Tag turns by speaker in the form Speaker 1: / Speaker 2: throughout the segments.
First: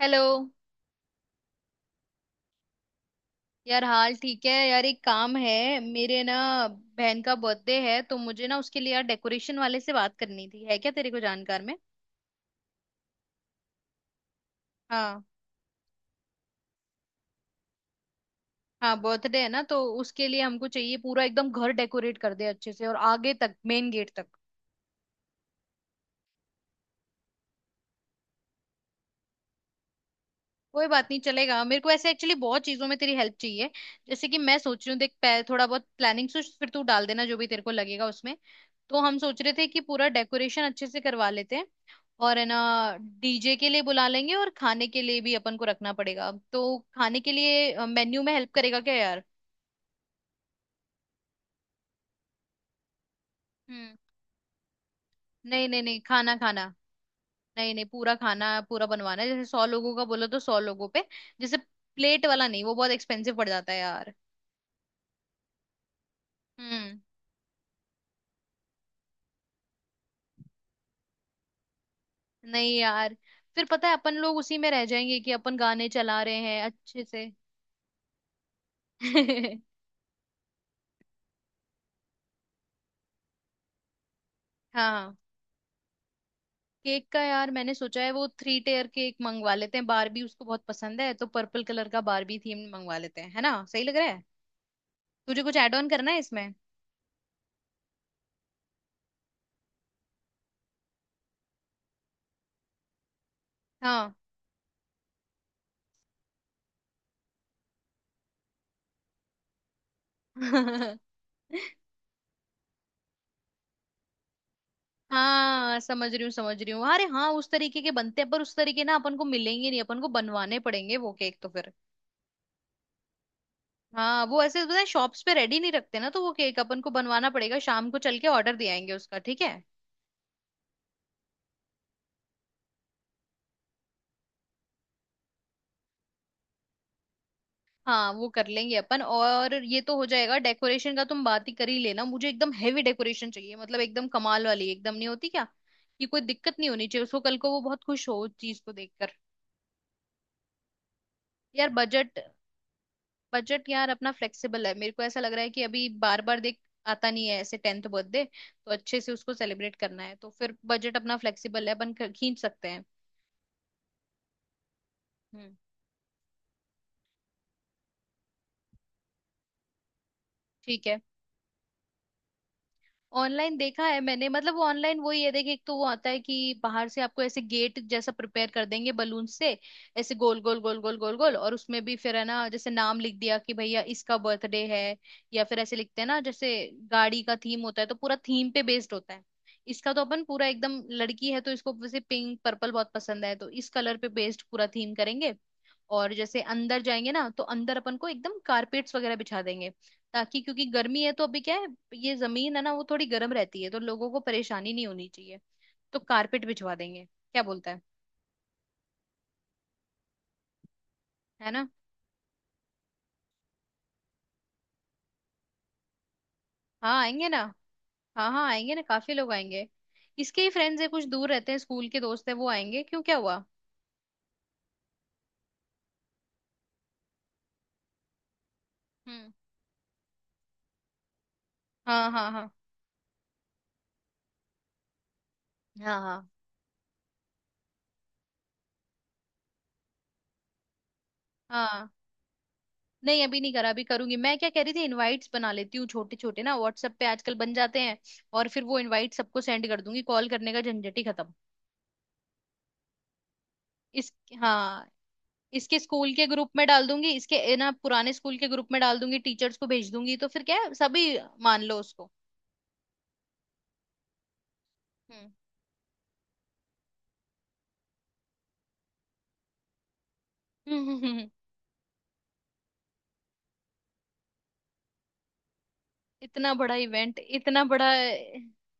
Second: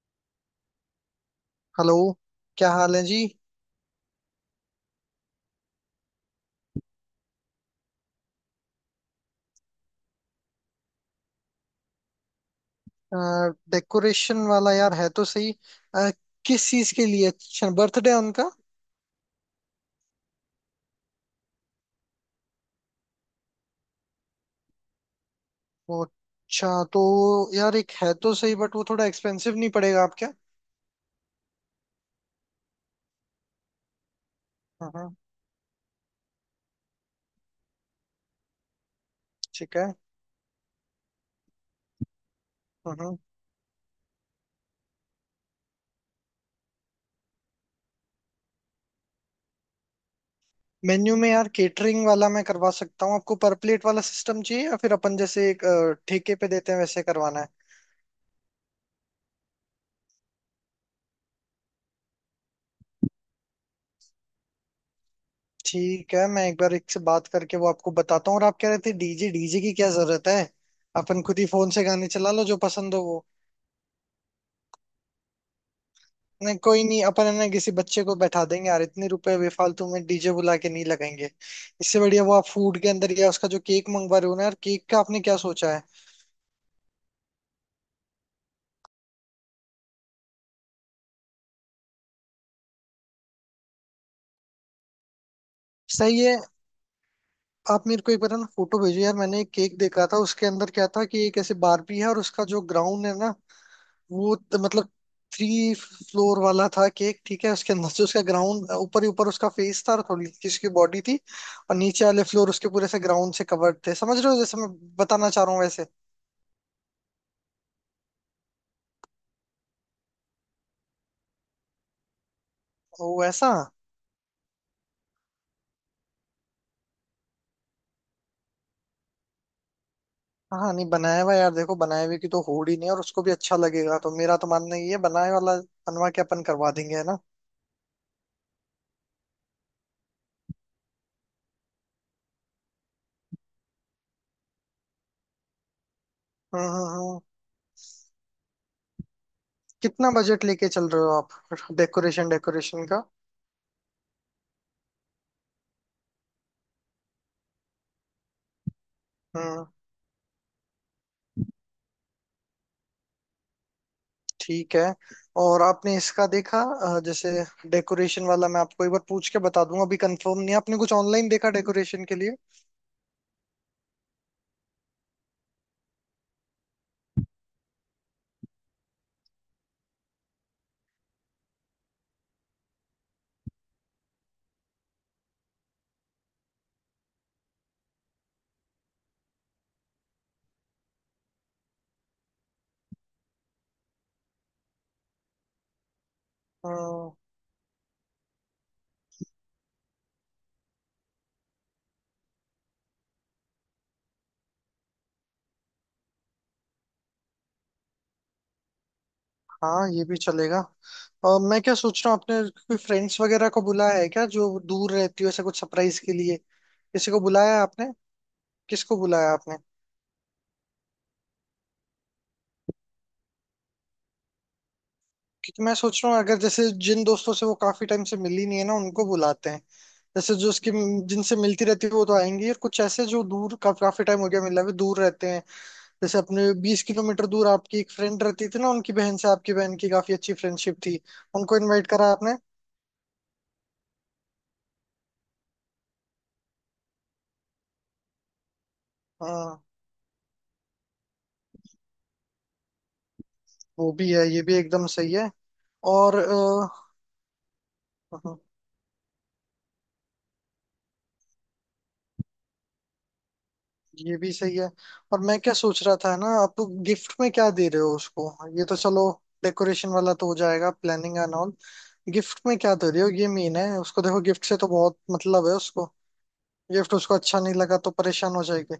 Speaker 1: Hello.
Speaker 2: Hello. क्या हाल है जी।
Speaker 1: यार हाल ठीक है यार, एक काम है। मेरे ना, बहन का बर्थडे है, तो मुझे ना उसके लिए यार डेकोरेशन वाले से बात करनी थी, है क्या तेरे को जानकार में?
Speaker 2: डेकोरेशन वाला यार है
Speaker 1: हाँ।
Speaker 2: तो सही। अ, किस चीज के लिए? अच्छा, बर्थडे है उनका।
Speaker 1: हाँ, बर्थडे है ना, तो उसके लिए हमको चाहिए पूरा एकदम घर डेकोरेट कर दे अच्छे से, और आगे तक मेन गेट तक।
Speaker 2: ओ, अच्छा तो। यार एक है तो सही, बट वो थोड़ा एक्सपेंसिव नहीं पड़ेगा आपके?
Speaker 1: कोई बात नहीं, चलेगा मेरे को ऐसे, एक्चुअली बहुत चीजों में तेरी हेल्प चाहिए। जैसे कि मैं सोच
Speaker 2: हाँ
Speaker 1: रही हूँ, देख
Speaker 2: हाँ।
Speaker 1: थोड़ा बहुत प्लानिंग सोच, फिर तू डाल देना जो भी तेरे को लगेगा उसमें। तो हम सोच रहे थे
Speaker 2: ठीक
Speaker 1: कि
Speaker 2: है।
Speaker 1: पूरा डेकोरेशन अच्छे से करवा लेते हैं। और है ना,
Speaker 2: हाँ।
Speaker 1: डीजे के लिए बुला लेंगे, और खाने के लिए भी अपन को रखना पड़ेगा, तो खाने के लिए मेन्यू में हेल्प करेगा क्या यार?
Speaker 2: मेन्यू में यार केटरिंग वाला मैं करवा सकता हूँ आपको। पर प्लेट
Speaker 1: हम्म।
Speaker 2: वाला सिस्टम चाहिए या फिर अपन जैसे एक
Speaker 1: नहीं नहीं नहीं, खाना
Speaker 2: ठेके पे
Speaker 1: खाना,
Speaker 2: देते हैं वैसे करवाना है?
Speaker 1: नहीं नहीं पूरा खाना पूरा बनवाना है। जैसे 100 लोगों का बोलो तो 100 लोगों पे, जैसे, प्लेट वाला नहीं, वो बहुत एक्सपेंसिव पड़ जाता है यार।
Speaker 2: ठीक है, मैं एक बार एक
Speaker 1: हम्म।
Speaker 2: से बात करके वो आपको बताता हूँ। और आप कह रहे थे डीजे डीजे की क्या जरूरत है? अपन खुद ही फोन से गाने चला लो जो
Speaker 1: नहीं
Speaker 2: पसंद हो
Speaker 1: यार,
Speaker 2: वो।
Speaker 1: फिर पता है अपन लोग उसी में रह जाएंगे कि अपन गाने चला रहे
Speaker 2: नहीं
Speaker 1: हैं
Speaker 2: कोई नहीं,
Speaker 1: अच्छे
Speaker 2: अपन
Speaker 1: से।
Speaker 2: है ना किसी बच्चे को बैठा देंगे यार, इतने रुपए बेफालतू में डीजे बुला के नहीं लगाएंगे। इससे बढ़िया वो आप फूड के अंदर या उसका जो केक मंगवा रहे हो ना यार, केक का
Speaker 1: हाँ,
Speaker 2: आपने क्या सोचा है?
Speaker 1: केक का यार मैंने सोचा है, वो 3 टेयर केक मंगवा लेते हैं। बारबी उसको बहुत पसंद है, तो पर्पल कलर का बारबी थीम मंगवा लेते हैं, है ना? सही लग रहा है? तुझे कुछ ऐड ऑन करना है
Speaker 2: सही है।
Speaker 1: इसमें?
Speaker 2: आप मेरे को एक बार है ना फोटो भेजो यार, मैंने एक केक देखा था उसके अंदर क्या था कि एक ऐसे बारबी है और उसका जो ग्राउंड है ना।
Speaker 1: हाँ।
Speaker 2: मतलब। 3 फ्लोर वाला था केक, ठीक है? उसके अंदर से उसका ग्राउंड ऊपर ही ऊपर, उसका फेस था और थोड़ी सी उसकी बॉडी थी। और नीचे वाले फ्लोर उसके पूरे से ग्राउंड से कवर्ड थे, समझ रहे हो जैसे मैं बताना चाह रहा हूँ
Speaker 1: हाँ,
Speaker 2: वैसे?
Speaker 1: समझ रही हूँ समझ रही हूँ। अरे हाँ, उस तरीके के बनते हैं, पर उस तरीके ना अपन को मिलेंगे नहीं, अपन को बनवाने पड़ेंगे वो केक तो।
Speaker 2: वो ऐसा।
Speaker 1: हाँ, वो ऐसे पता है शॉप्स पे रेडी नहीं रखते ना, तो वो केक अपन को बनवाना पड़ेगा। शाम को चल के ऑर्डर दे आएंगे उसका, ठीक है?
Speaker 2: हाँ नहीं बनाया हुआ यार, देखो बनाए हुए की तो होड़ ही नहीं है और उसको भी अच्छा लगेगा, तो मेरा तो मानना ये है बनाए वाला बनवा के अपन करवा देंगे, है ना।
Speaker 1: हाँ, वो कर लेंगे अपन, और ये तो हो जाएगा डेकोरेशन का, तुम बात ही कर ही लेना। मुझे एकदम हेवी डेकोरेशन चाहिए, मतलब एकदम कमाल वाली, एकदम नहीं होती क्या कि कोई दिक्कत
Speaker 2: हम्म
Speaker 1: नहीं होनी
Speaker 2: हम्म
Speaker 1: चाहिए उसको,
Speaker 2: हम्म।
Speaker 1: कल को वो बहुत खुश हो उस चीज को देखकर।
Speaker 2: कितना बजट लेके चल रहे हो
Speaker 1: यार
Speaker 2: आप
Speaker 1: बजट,
Speaker 2: डेकोरेशन डेकोरेशन का?
Speaker 1: बजट यार अपना फ्लेक्सिबल है, मेरे को ऐसा लग रहा है कि अभी, बार बार देख आता नहीं है ऐसे 10वां बर्थडे। तो अच्छे से उसको
Speaker 2: हम्म।
Speaker 1: सेलिब्रेट करना है, तो फिर बजट अपना फ्लेक्सिबल है, अपन खींच सकते हैं।
Speaker 2: ठीक है।
Speaker 1: हम्म।
Speaker 2: और आपने इसका देखा जैसे, डेकोरेशन वाला मैं आपको एक बार पूछ के बता दूंगा, अभी कंफर्म नहीं है। आपने
Speaker 1: ठीक
Speaker 2: कुछ
Speaker 1: है।
Speaker 2: ऑनलाइन देखा डेकोरेशन के लिए?
Speaker 1: ऑनलाइन देखा है मैंने, मतलब वो ऑनलाइन वही है, देखिए एक तो वो आता है कि बाहर से आपको ऐसे गेट जैसा प्रिपेयर कर देंगे बलून से, ऐसे गोल गोल गोल गोल गोल गोल, और उसमें भी फिर है ना जैसे नाम लिख दिया कि भैया इसका बर्थडे है, या फिर ऐसे लिखते हैं ना, जैसे गाड़ी का थीम होता है, तो पूरा थीम पे बेस्ड होता है। इसका तो अपन पूरा एकदम, लड़की है तो इसको वैसे पिंक पर्पल बहुत पसंद है, तो इस कलर पे बेस्ड पूरा थीम करेंगे। और जैसे अंदर
Speaker 2: हम्म।
Speaker 1: जाएंगे ना, तो अंदर अपन को एकदम कारपेट्स वगैरह बिछा देंगे, ताकि, क्योंकि गर्मी है तो अभी क्या है, ये जमीन है ना वो थोड़ी गर्म रहती है, तो लोगों को परेशानी नहीं होनी चाहिए। तो कारपेट बिछवा देंगे, क्या बोलता है?
Speaker 2: हाँ, ये भी चलेगा। और
Speaker 1: है
Speaker 2: मैं
Speaker 1: ना।
Speaker 2: क्या सोच रहा हूँ, आपने कोई फ्रेंड्स वगैरह को बुलाया है क्या, जो दूर रहती हो, ऐसे कुछ सरप्राइज के लिए?
Speaker 1: हाँ
Speaker 2: किसी को
Speaker 1: आएंगे ना।
Speaker 2: बुलाया है आपने?
Speaker 1: हाँ हाँ आएंगे ना,
Speaker 2: किसको
Speaker 1: काफी लोग
Speaker 2: बुलाया आपने?
Speaker 1: आएंगे। इसके ही फ्रेंड्स है, कुछ दूर रहते हैं, स्कूल के दोस्त है वो आएंगे। क्यों, क्या हुआ?
Speaker 2: क्योंकि मैं सोच रहा हूँ अगर जैसे जिन दोस्तों से वो काफी टाइम से मिली नहीं है ना, उनको
Speaker 1: हम्म।
Speaker 2: बुलाते हैं। जैसे जो उसकी जिनसे मिलती रहती है वो
Speaker 1: हाँ
Speaker 2: तो
Speaker 1: हाँ
Speaker 2: आएंगी,
Speaker 1: हाँ
Speaker 2: और कुछ ऐसे जो दूर का काफी टाइम हो गया मिला हुए दूर रहते हैं।
Speaker 1: हाँ।
Speaker 2: जैसे
Speaker 1: हाँ
Speaker 2: अपने 20 किलोमीटर दूर आपकी एक फ्रेंड रहती थी ना, उनकी बहन से आपकी बहन की काफी अच्छी फ्रेंडशिप थी, उनको इनवाइट
Speaker 1: हाँ।
Speaker 2: करा आपने?
Speaker 1: नहीं, अभी नहीं करा, अभी करूंगी। मैं क्या कह रही थी, इनवाइट्स बना लेती हूँ छोटे छोटे ना, व्हाट्सएप पे आजकल बन जाते हैं, और फिर वो इनवाइट सबको
Speaker 2: हाँ,
Speaker 1: सेंड कर दूंगी, कॉल करने का झंझट ही खत्म।
Speaker 2: वो भी
Speaker 1: इस
Speaker 2: है, ये भी
Speaker 1: हाँ,
Speaker 2: एकदम सही है।
Speaker 1: इसके स्कूल
Speaker 2: और
Speaker 1: के ग्रुप में डाल दूंगी, इसके ना पुराने स्कूल के ग्रुप में डाल दूंगी, टीचर्स को भेज दूंगी, तो फिर क्या है, सभी मान लो उसको।
Speaker 2: ये भी सही है। और मैं क्या सोच रहा था ना आप, गिफ्ट में क्या दे रहे हो उसको? ये तो चलो डेकोरेशन वाला तो हो जाएगा, planning
Speaker 1: hmm.
Speaker 2: And all. Gift में क्या दे रहे हो ये मेन है, उसको देखो गिफ्ट से तो बहुत मतलब है उसको।
Speaker 1: इतना बड़ा
Speaker 2: गिफ्ट उसको
Speaker 1: इवेंट,
Speaker 2: अच्छा नहीं
Speaker 1: इतना
Speaker 2: लगा तो
Speaker 1: बड़ा,
Speaker 2: परेशान हो जाएगी।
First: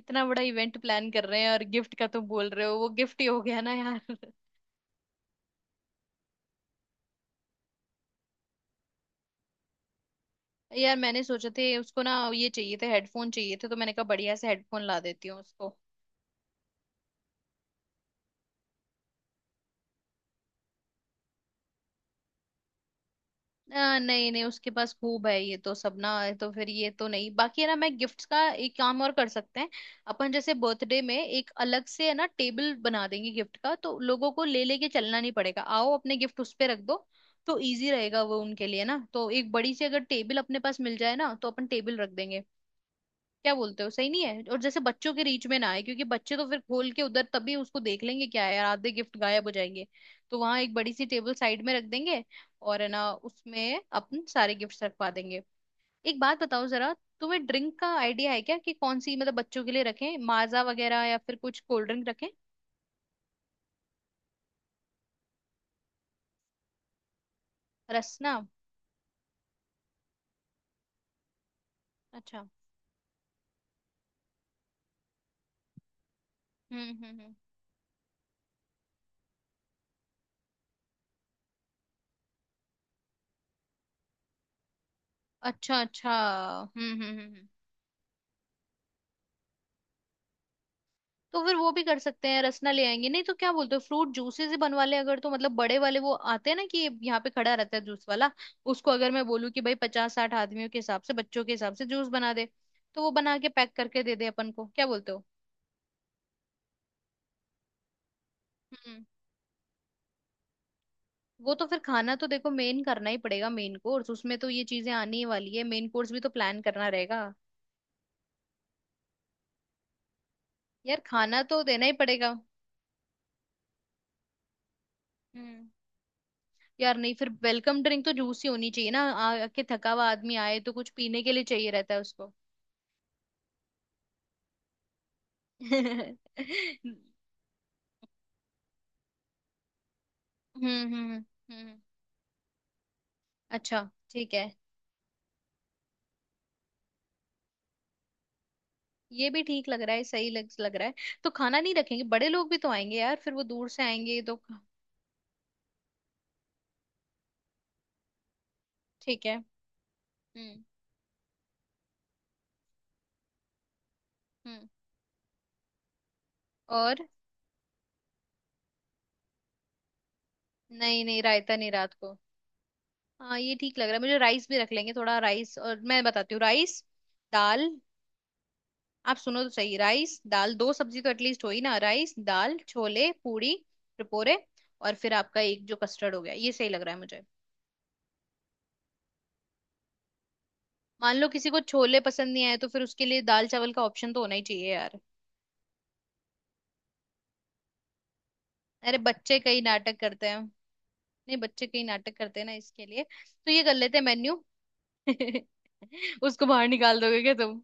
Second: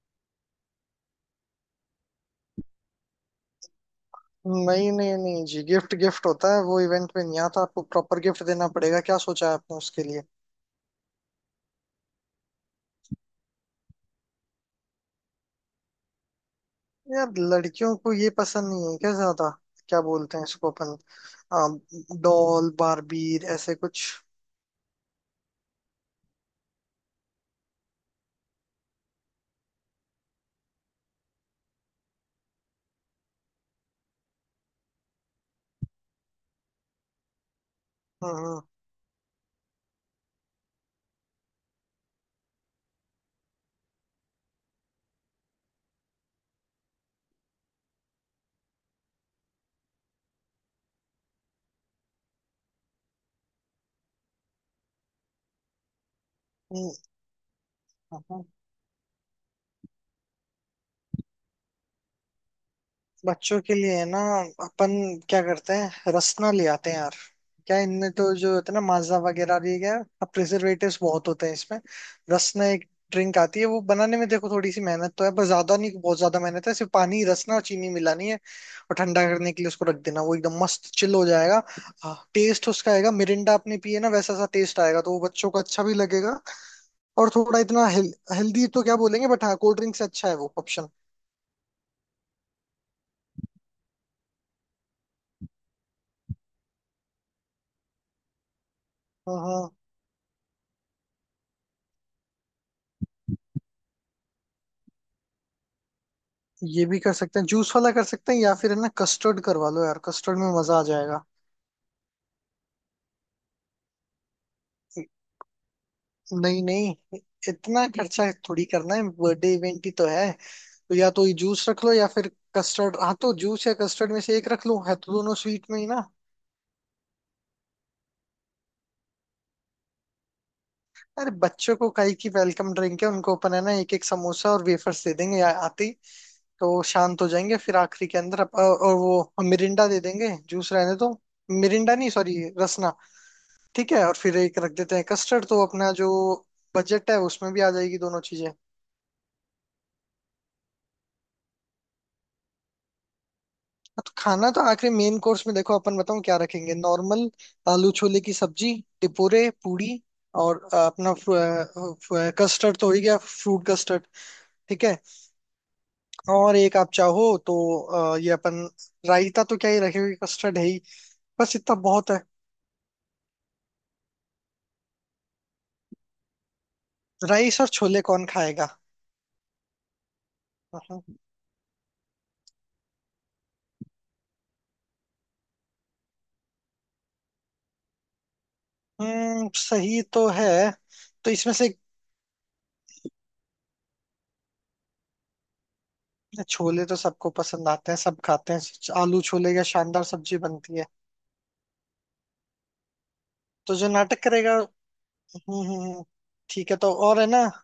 Speaker 1: इतना बड़ा इवेंट प्लान कर रहे हैं और गिफ्ट का तुम बोल रहे हो, वो गिफ्ट ही हो गया ना यार।
Speaker 2: नहीं नहीं नहीं जी, गिफ्ट गिफ्ट होता है, वो इवेंट में नहीं आता। आपको प्रॉपर गिफ्ट देना पड़ेगा, क्या सोचा है आपने उसके लिए?
Speaker 1: यार मैंने सोचा थे, उसको ना ये चाहिए थे, हेडफोन चाहिए थे, तो मैंने कहा बढ़िया से हेडफोन ला देती हूँ उसको।
Speaker 2: यार लड़कियों को ये पसंद नहीं है क्या ज्यादा? क्या बोलते हैं इसको अपन? डॉल बारबीर ऐसे कुछ।
Speaker 1: नहीं नहीं, उसके पास खूब है ये तो सब ना, तो फिर ये तो नहीं। बाकी है ना, मैं गिफ्ट्स का एक काम और कर सकते हैं, अपन जैसे बर्थडे में एक अलग से है ना टेबल बना देंगे गिफ्ट का, तो लोगों को ले लेके चलना नहीं पड़ेगा, आओ अपने गिफ्ट उस पे रख दो, तो इजी रहेगा वो
Speaker 2: हम्म
Speaker 1: उनके लिए ना। तो एक बड़ी सी अगर टेबल अपने पास मिल जाए ना, तो अपन टेबल रख देंगे, क्या बोलते हो, सही नहीं है? और जैसे बच्चों के रीच में ना आए, क्योंकि बच्चे तो फिर खोल के उधर तभी उसको देख लेंगे, क्या है यार, आधे गिफ्ट गायब हो जाएंगे। तो वहां एक बड़ी सी टेबल साइड में रख देंगे, और है ना उसमें अपन सारे गिफ्ट्स रखवा देंगे। एक बात बताओ
Speaker 2: हम्म,
Speaker 1: जरा, तुम्हें ड्रिंक का आइडिया है
Speaker 2: हम्म।
Speaker 1: क्या कि कौन सी, मतलब बच्चों के लिए रखें, माजा वगैरह या फिर कुछ कोल्ड ड्रिंक रखें?
Speaker 2: बच्चों के लिए है ना, अपन क्या करते हैं रसना ले आते हैं यार। क्या इनमें तो
Speaker 1: रसना?
Speaker 2: जो होता है ना माजा वगैरह भी क्या, अब प्रिजर्वेटिव्स बहुत होते हैं इसमें।
Speaker 1: अच्छा।
Speaker 2: रसना एक ड्रिंक आती है, वो बनाने में देखो थोड़ी सी मेहनत तो है पर ज्यादा नहीं, बहुत ज्यादा मेहनत है, सिर्फ पानी
Speaker 1: हम्म।
Speaker 2: रसना और चीनी मिलानी है। और ठंडा करने के लिए उसको रख देना, वो एकदम मस्त चिल हो जाएगा। टेस्ट उसका आएगा मिरिंडा आपने पिए ना, वैसा सा टेस्ट आएगा तो वो बच्चों को
Speaker 1: अच्छा
Speaker 2: अच्छा भी
Speaker 1: अच्छा,
Speaker 2: लगेगा। और थोड़ा इतना हेल्दी तो क्या बोलेंगे, बट हाँ कोल्ड ड्रिंक से अच्छा है वो।
Speaker 1: तो फिर वो भी कर सकते हैं, रसना ले आएंगे, नहीं तो क्या बोलते हो, फ्रूट जूसेस ही बनवा ले, अगर, तो मतलब बड़े वाले वो आते हैं ना, कि यहाँ पे खड़ा रहता है जूस वाला, उसको अगर मैं बोलूँ कि
Speaker 2: ऑप्शन।
Speaker 1: भाई 50-60 आदमियों के हिसाब से, बच्चों के हिसाब से जूस बना दे, तो वो बना के पैक करके दे दे अपन को, क्या बोलते हो?
Speaker 2: ये भी कर सकते हैं जूस वाला कर सकते हैं, या फिर है ना
Speaker 1: हम्म
Speaker 2: कस्टर्ड करवा लो यार, कस्टर्ड में मजा आ जाएगा।
Speaker 1: वो तो फिर खाना तो देखो मेन करना ही पड़ेगा, मेन कोर्स, उसमें तो ये चीजें आनी ही वाली है, मेन कोर्स भी तो प्लान
Speaker 2: नहीं
Speaker 1: करना
Speaker 2: नहीं,
Speaker 1: रहेगा।
Speaker 2: इतना खर्चा थोड़ी करना है, बर्थडे इवेंट ही तो है। तो
Speaker 1: यार
Speaker 2: या तो ये
Speaker 1: खाना तो
Speaker 2: जूस रख
Speaker 1: देना ही
Speaker 2: लो या फिर
Speaker 1: पड़ेगा।
Speaker 2: कस्टर्ड, हाँ। तो जूस या कस्टर्ड में से एक रख लो, है तो दोनों स्वीट
Speaker 1: हम्म
Speaker 2: में ही ना।
Speaker 1: यार नहीं, फिर वेलकम ड्रिंक तो जूस ही होनी चाहिए ना, आके थका हुआ आदमी आए तो कुछ पीने
Speaker 2: अरे
Speaker 1: के लिए चाहिए
Speaker 2: बच्चों को
Speaker 1: रहता है
Speaker 2: काई की
Speaker 1: उसको।
Speaker 2: वेलकम ड्रिंक है, उनको अपन है ना एक एक समोसा और वेफर्स दे देंगे आते ही, तो वो
Speaker 1: हम्म
Speaker 2: शांत हो जाएंगे। फिर आखिरी के अंदर और वो मिरिंडा दे देंगे, जूस
Speaker 1: हम्म
Speaker 2: रहने दो।
Speaker 1: हम्म।
Speaker 2: मिरिंडा नहीं सॉरी, रसना।
Speaker 1: अच्छा।
Speaker 2: ठीक है और
Speaker 1: ठीक
Speaker 2: फिर
Speaker 1: है,
Speaker 2: एक रख देते हैं कस्टर्ड, तो अपना जो बजट है उसमें भी आ जाएगी दोनों चीजें, हाँ।
Speaker 1: ये भी ठीक लग रहा है, सही लग लग रहा है। तो खाना नहीं रखेंगे, बड़े लोग भी तो आएंगे यार, फिर वो दूर से
Speaker 2: तो
Speaker 1: आएंगे तो।
Speaker 2: खाना तो आखिरी मेन कोर्स में देखो अपन बताऊं क्या रखेंगे, नॉर्मल आलू छोले की सब्जी,
Speaker 1: ठीक है।
Speaker 2: टिपोरे पूड़ी।
Speaker 1: हम्म।
Speaker 2: और अपना कस्टर्ड तो हो ही गया, फ्रूट कस्टर्ड।
Speaker 1: हम्म।
Speaker 2: ठीक है। और एक आप
Speaker 1: और,
Speaker 2: चाहो तो ये अपन रायता तो क्या ही रखेंगे, कस्टर्ड है ही।
Speaker 1: नहीं नहीं, रायता
Speaker 2: बस
Speaker 1: नहीं,
Speaker 2: इतना
Speaker 1: रात
Speaker 2: बहुत
Speaker 1: को।
Speaker 2: है।
Speaker 1: हाँ, ये ठीक लग रहा है मुझे, राइस भी रख लेंगे, थोड़ा राइस और मैं बताती हूँ। राइस
Speaker 2: राइस
Speaker 1: दाल,
Speaker 2: और छोले कौन खाएगा?
Speaker 1: आप सुनो तो सही, राइस दाल 2 सब्जी तो एटलीस्ट हो ही ना, राइस दाल छोले पूरी टपोरे, और फिर आपका एक जो कस्टर्ड हो गया, ये सही लग रहा है मुझे।
Speaker 2: हम्म, सही तो है।
Speaker 1: मान लो
Speaker 2: तो
Speaker 1: किसी
Speaker 2: इसमें
Speaker 1: को
Speaker 2: से
Speaker 1: छोले पसंद नहीं आए, तो फिर उसके लिए दाल चावल का ऑप्शन तो होना ही चाहिए यार।
Speaker 2: छोले तो सबको पसंद आते हैं, सब खाते हैं,
Speaker 1: अरे
Speaker 2: आलू
Speaker 1: बच्चे
Speaker 2: छोले
Speaker 1: कई
Speaker 2: या
Speaker 1: नाटक
Speaker 2: शानदार
Speaker 1: करते
Speaker 2: सब्जी
Speaker 1: हैं, नहीं
Speaker 2: बनती है।
Speaker 1: बच्चे कई नाटक करते हैं ना, इसके लिए तो ये कर
Speaker 2: तो जो
Speaker 1: लेते हैं
Speaker 2: नाटक
Speaker 1: मेन्यू।
Speaker 2: करेगा। हम्म।
Speaker 1: उसको बाहर
Speaker 2: ठीक है तो,
Speaker 1: निकाल
Speaker 2: और
Speaker 1: दोगे
Speaker 2: है
Speaker 1: क्या
Speaker 2: ना।
Speaker 1: तुम?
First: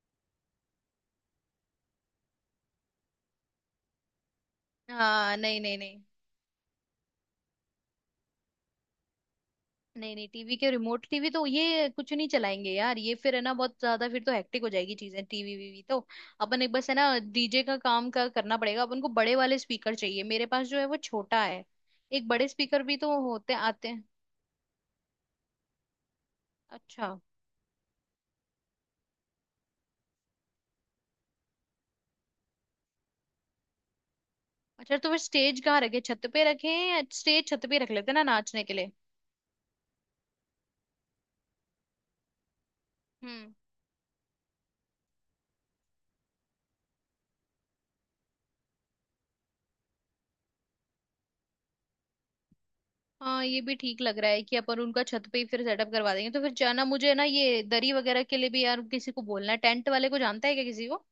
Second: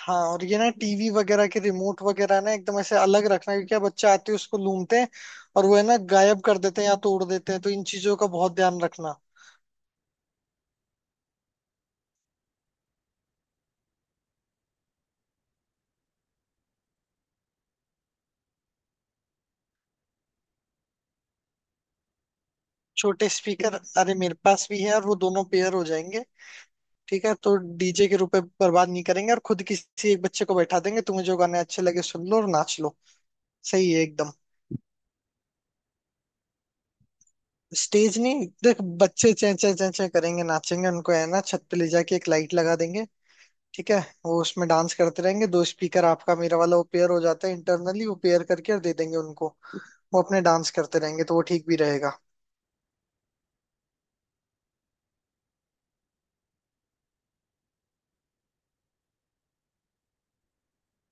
Speaker 2: हाँ, और ये ना टीवी वगैरह के रिमोट वगैरह ना एकदम ऐसे अलग रखना, क्योंकि अब बच्चे आते हैं उसको लूमते हैं।
Speaker 1: हाँ नहीं
Speaker 2: और वो
Speaker 1: नहीं
Speaker 2: है ना
Speaker 1: नहीं।
Speaker 2: गायब कर देते हैं या तोड़ देते हैं, तो इन चीजों का बहुत ध्यान रखना।
Speaker 1: नहीं नहीं, टीवी के रिमोट, टीवी तो ये कुछ नहीं चलाएंगे यार, ये फिर है ना बहुत ज्यादा, फिर तो हेक्टिक हो जाएगी चीजें, टीवी वीवी तो। अपन एक बस है ना, डीजे का काम का करना पड़ेगा, अपन को बड़े वाले स्पीकर चाहिए, मेरे पास जो है वो छोटा है, एक बड़े स्पीकर भी तो
Speaker 2: छोटे
Speaker 1: होते
Speaker 2: स्पीकर।
Speaker 1: आते हैं।
Speaker 2: अरे मेरे पास भी है, और वो दोनों पेयर हो जाएंगे।
Speaker 1: अच्छा।
Speaker 2: ठीक है, तो डीजे के रूप में बर्बाद नहीं करेंगे और खुद किसी एक बच्चे को बैठा देंगे, तुम्हें जो गाने अच्छे लगे सुन लो और नाच लो। सही है एकदम।
Speaker 1: अच्छा, तो फिर स्टेज कहाँ रखे, छत पे रखे? या स्टेज छत पे रख लेते हैं
Speaker 2: स्टेज
Speaker 1: ना,
Speaker 2: नहीं,
Speaker 1: नाचने के
Speaker 2: देख,
Speaker 1: लिए।
Speaker 2: बच्चे चें चें चें चें करेंगे नाचेंगे, उनको है ना छत पे ले जाके एक लाइट लगा देंगे।
Speaker 1: हम्म।
Speaker 2: ठीक है। वो उसमें डांस करते रहेंगे, दो स्पीकर आपका मेरा वाला वो पेयर हो जाता है इंटरनली, वो पेयर करके और दे देंगे उनको। वो अपने डांस करते रहेंगे तो वो ठीक भी रहेगा।
Speaker 1: हाँ, ये भी ठीक लग रहा है कि अपन उनका छत पे ही फिर सेटअप करवा देंगे। तो फिर जाना मुझे ना, ये दरी वगैरह के लिए भी यार, किसी को बोलना है, टेंट वाले को जानता है क्या किसी को?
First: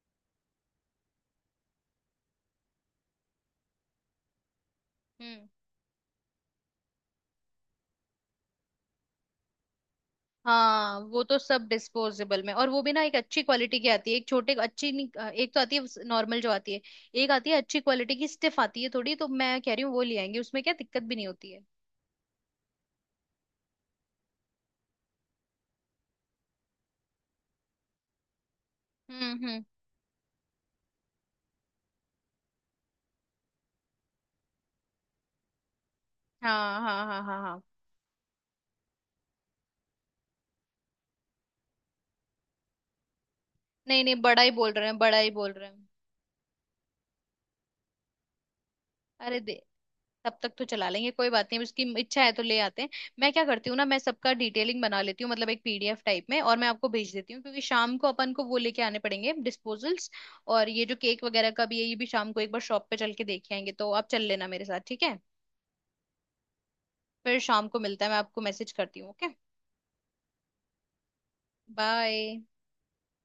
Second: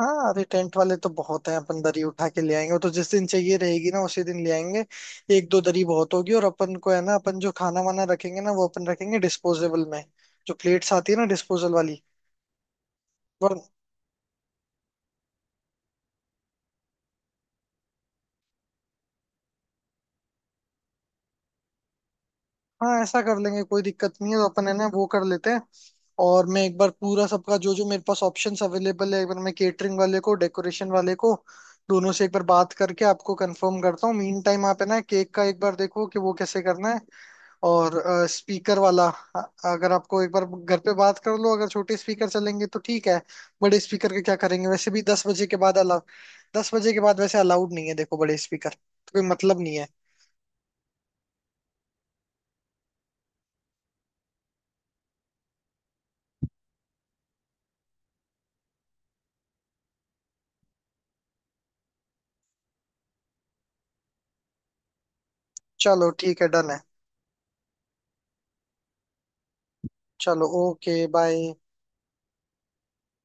Speaker 2: हाँ, अरे टेंट वाले तो बहुत हैं, अपन दरी उठा के ले आएंगे, वो तो जिस दिन चाहिए रहेगी ना उसी दिन ले आएंगे।
Speaker 1: हम्म।
Speaker 2: एक दो दरी बहुत होगी, और अपन को है ना अपन जो खाना वाना रखेंगे ना वो अपन रखेंगे डिस्पोजेबल में। जो प्लेट्स
Speaker 1: हाँ,
Speaker 2: आती है
Speaker 1: वो
Speaker 2: ना
Speaker 1: तो सब
Speaker 2: डिस्पोजल वाली
Speaker 1: डिस्पोजेबल में, और वो भी ना एक अच्छी
Speaker 2: वर
Speaker 1: क्वालिटी की आती है, एक छोटे अच्छी नहीं- एक तो आती है नॉर्मल जो आती है, एक आती है अच्छी क्वालिटी की, स्टिफ आती है थोड़ी, तो मैं कह रही हूँ वो ले आएंगे, उसमें क्या दिक्कत भी नहीं होती है।
Speaker 2: हाँ ऐसा कर लेंगे, कोई दिक्कत नहीं है, तो अपन है ना वो कर लेते हैं। और मैं एक बार पूरा सबका जो जो मेरे पास ऑप्शंस अवेलेबल है, एक बार मैं
Speaker 1: हम्म।
Speaker 2: केटरिंग वाले को डेकोरेशन वाले को दोनों से एक बार बात करके आपको कंफर्म करता हूँ। मीन टाइम आप है ना केक का एक बार देखो कि वो कैसे
Speaker 1: हाँ
Speaker 2: करना है।
Speaker 1: हाँ हाँ हाँ हाँ।
Speaker 2: और स्पीकर वाला अ, अगर आपको एक बार घर पे बात कर लो अगर छोटे स्पीकर चलेंगे तो ठीक है। बड़े
Speaker 1: नहीं
Speaker 2: स्पीकर
Speaker 1: नहीं,
Speaker 2: का क्या
Speaker 1: बड़ा ही
Speaker 2: करेंगे,
Speaker 1: बोल रहे
Speaker 2: वैसे
Speaker 1: हैं,
Speaker 2: भी
Speaker 1: बड़ा ही बोल रहे हैं।
Speaker 2: 10 बजे के बाद वैसे अलाउड नहीं है, देखो बड़े स्पीकर तो कोई
Speaker 1: अरे दे,
Speaker 2: मतलब नहीं है।
Speaker 1: तब तक तो चला लेंगे, कोई बात नहीं, अब उसकी इच्छा है तो ले आते हैं। मैं क्या करती हूँ ना, मैं सबका डिटेलिंग बना लेती हूँ, मतलब एक पीडीएफ टाइप में, और मैं आपको भेज देती हूँ, क्योंकि शाम को अपन को वो लेके आने पड़ेंगे डिस्पोजल्स, और ये जो केक वगैरह का भी है, ये भी शाम को एक बार शॉप पे चल के देख आएंगे, तो आप चल लेना मेरे साथ, ठीक है?
Speaker 2: चलो ठीक है, डन है।
Speaker 1: फिर शाम को मिलता है, मैं आपको मैसेज करती हूँ, ओके।
Speaker 2: चलो ओके बाय।
Speaker 1: बाय।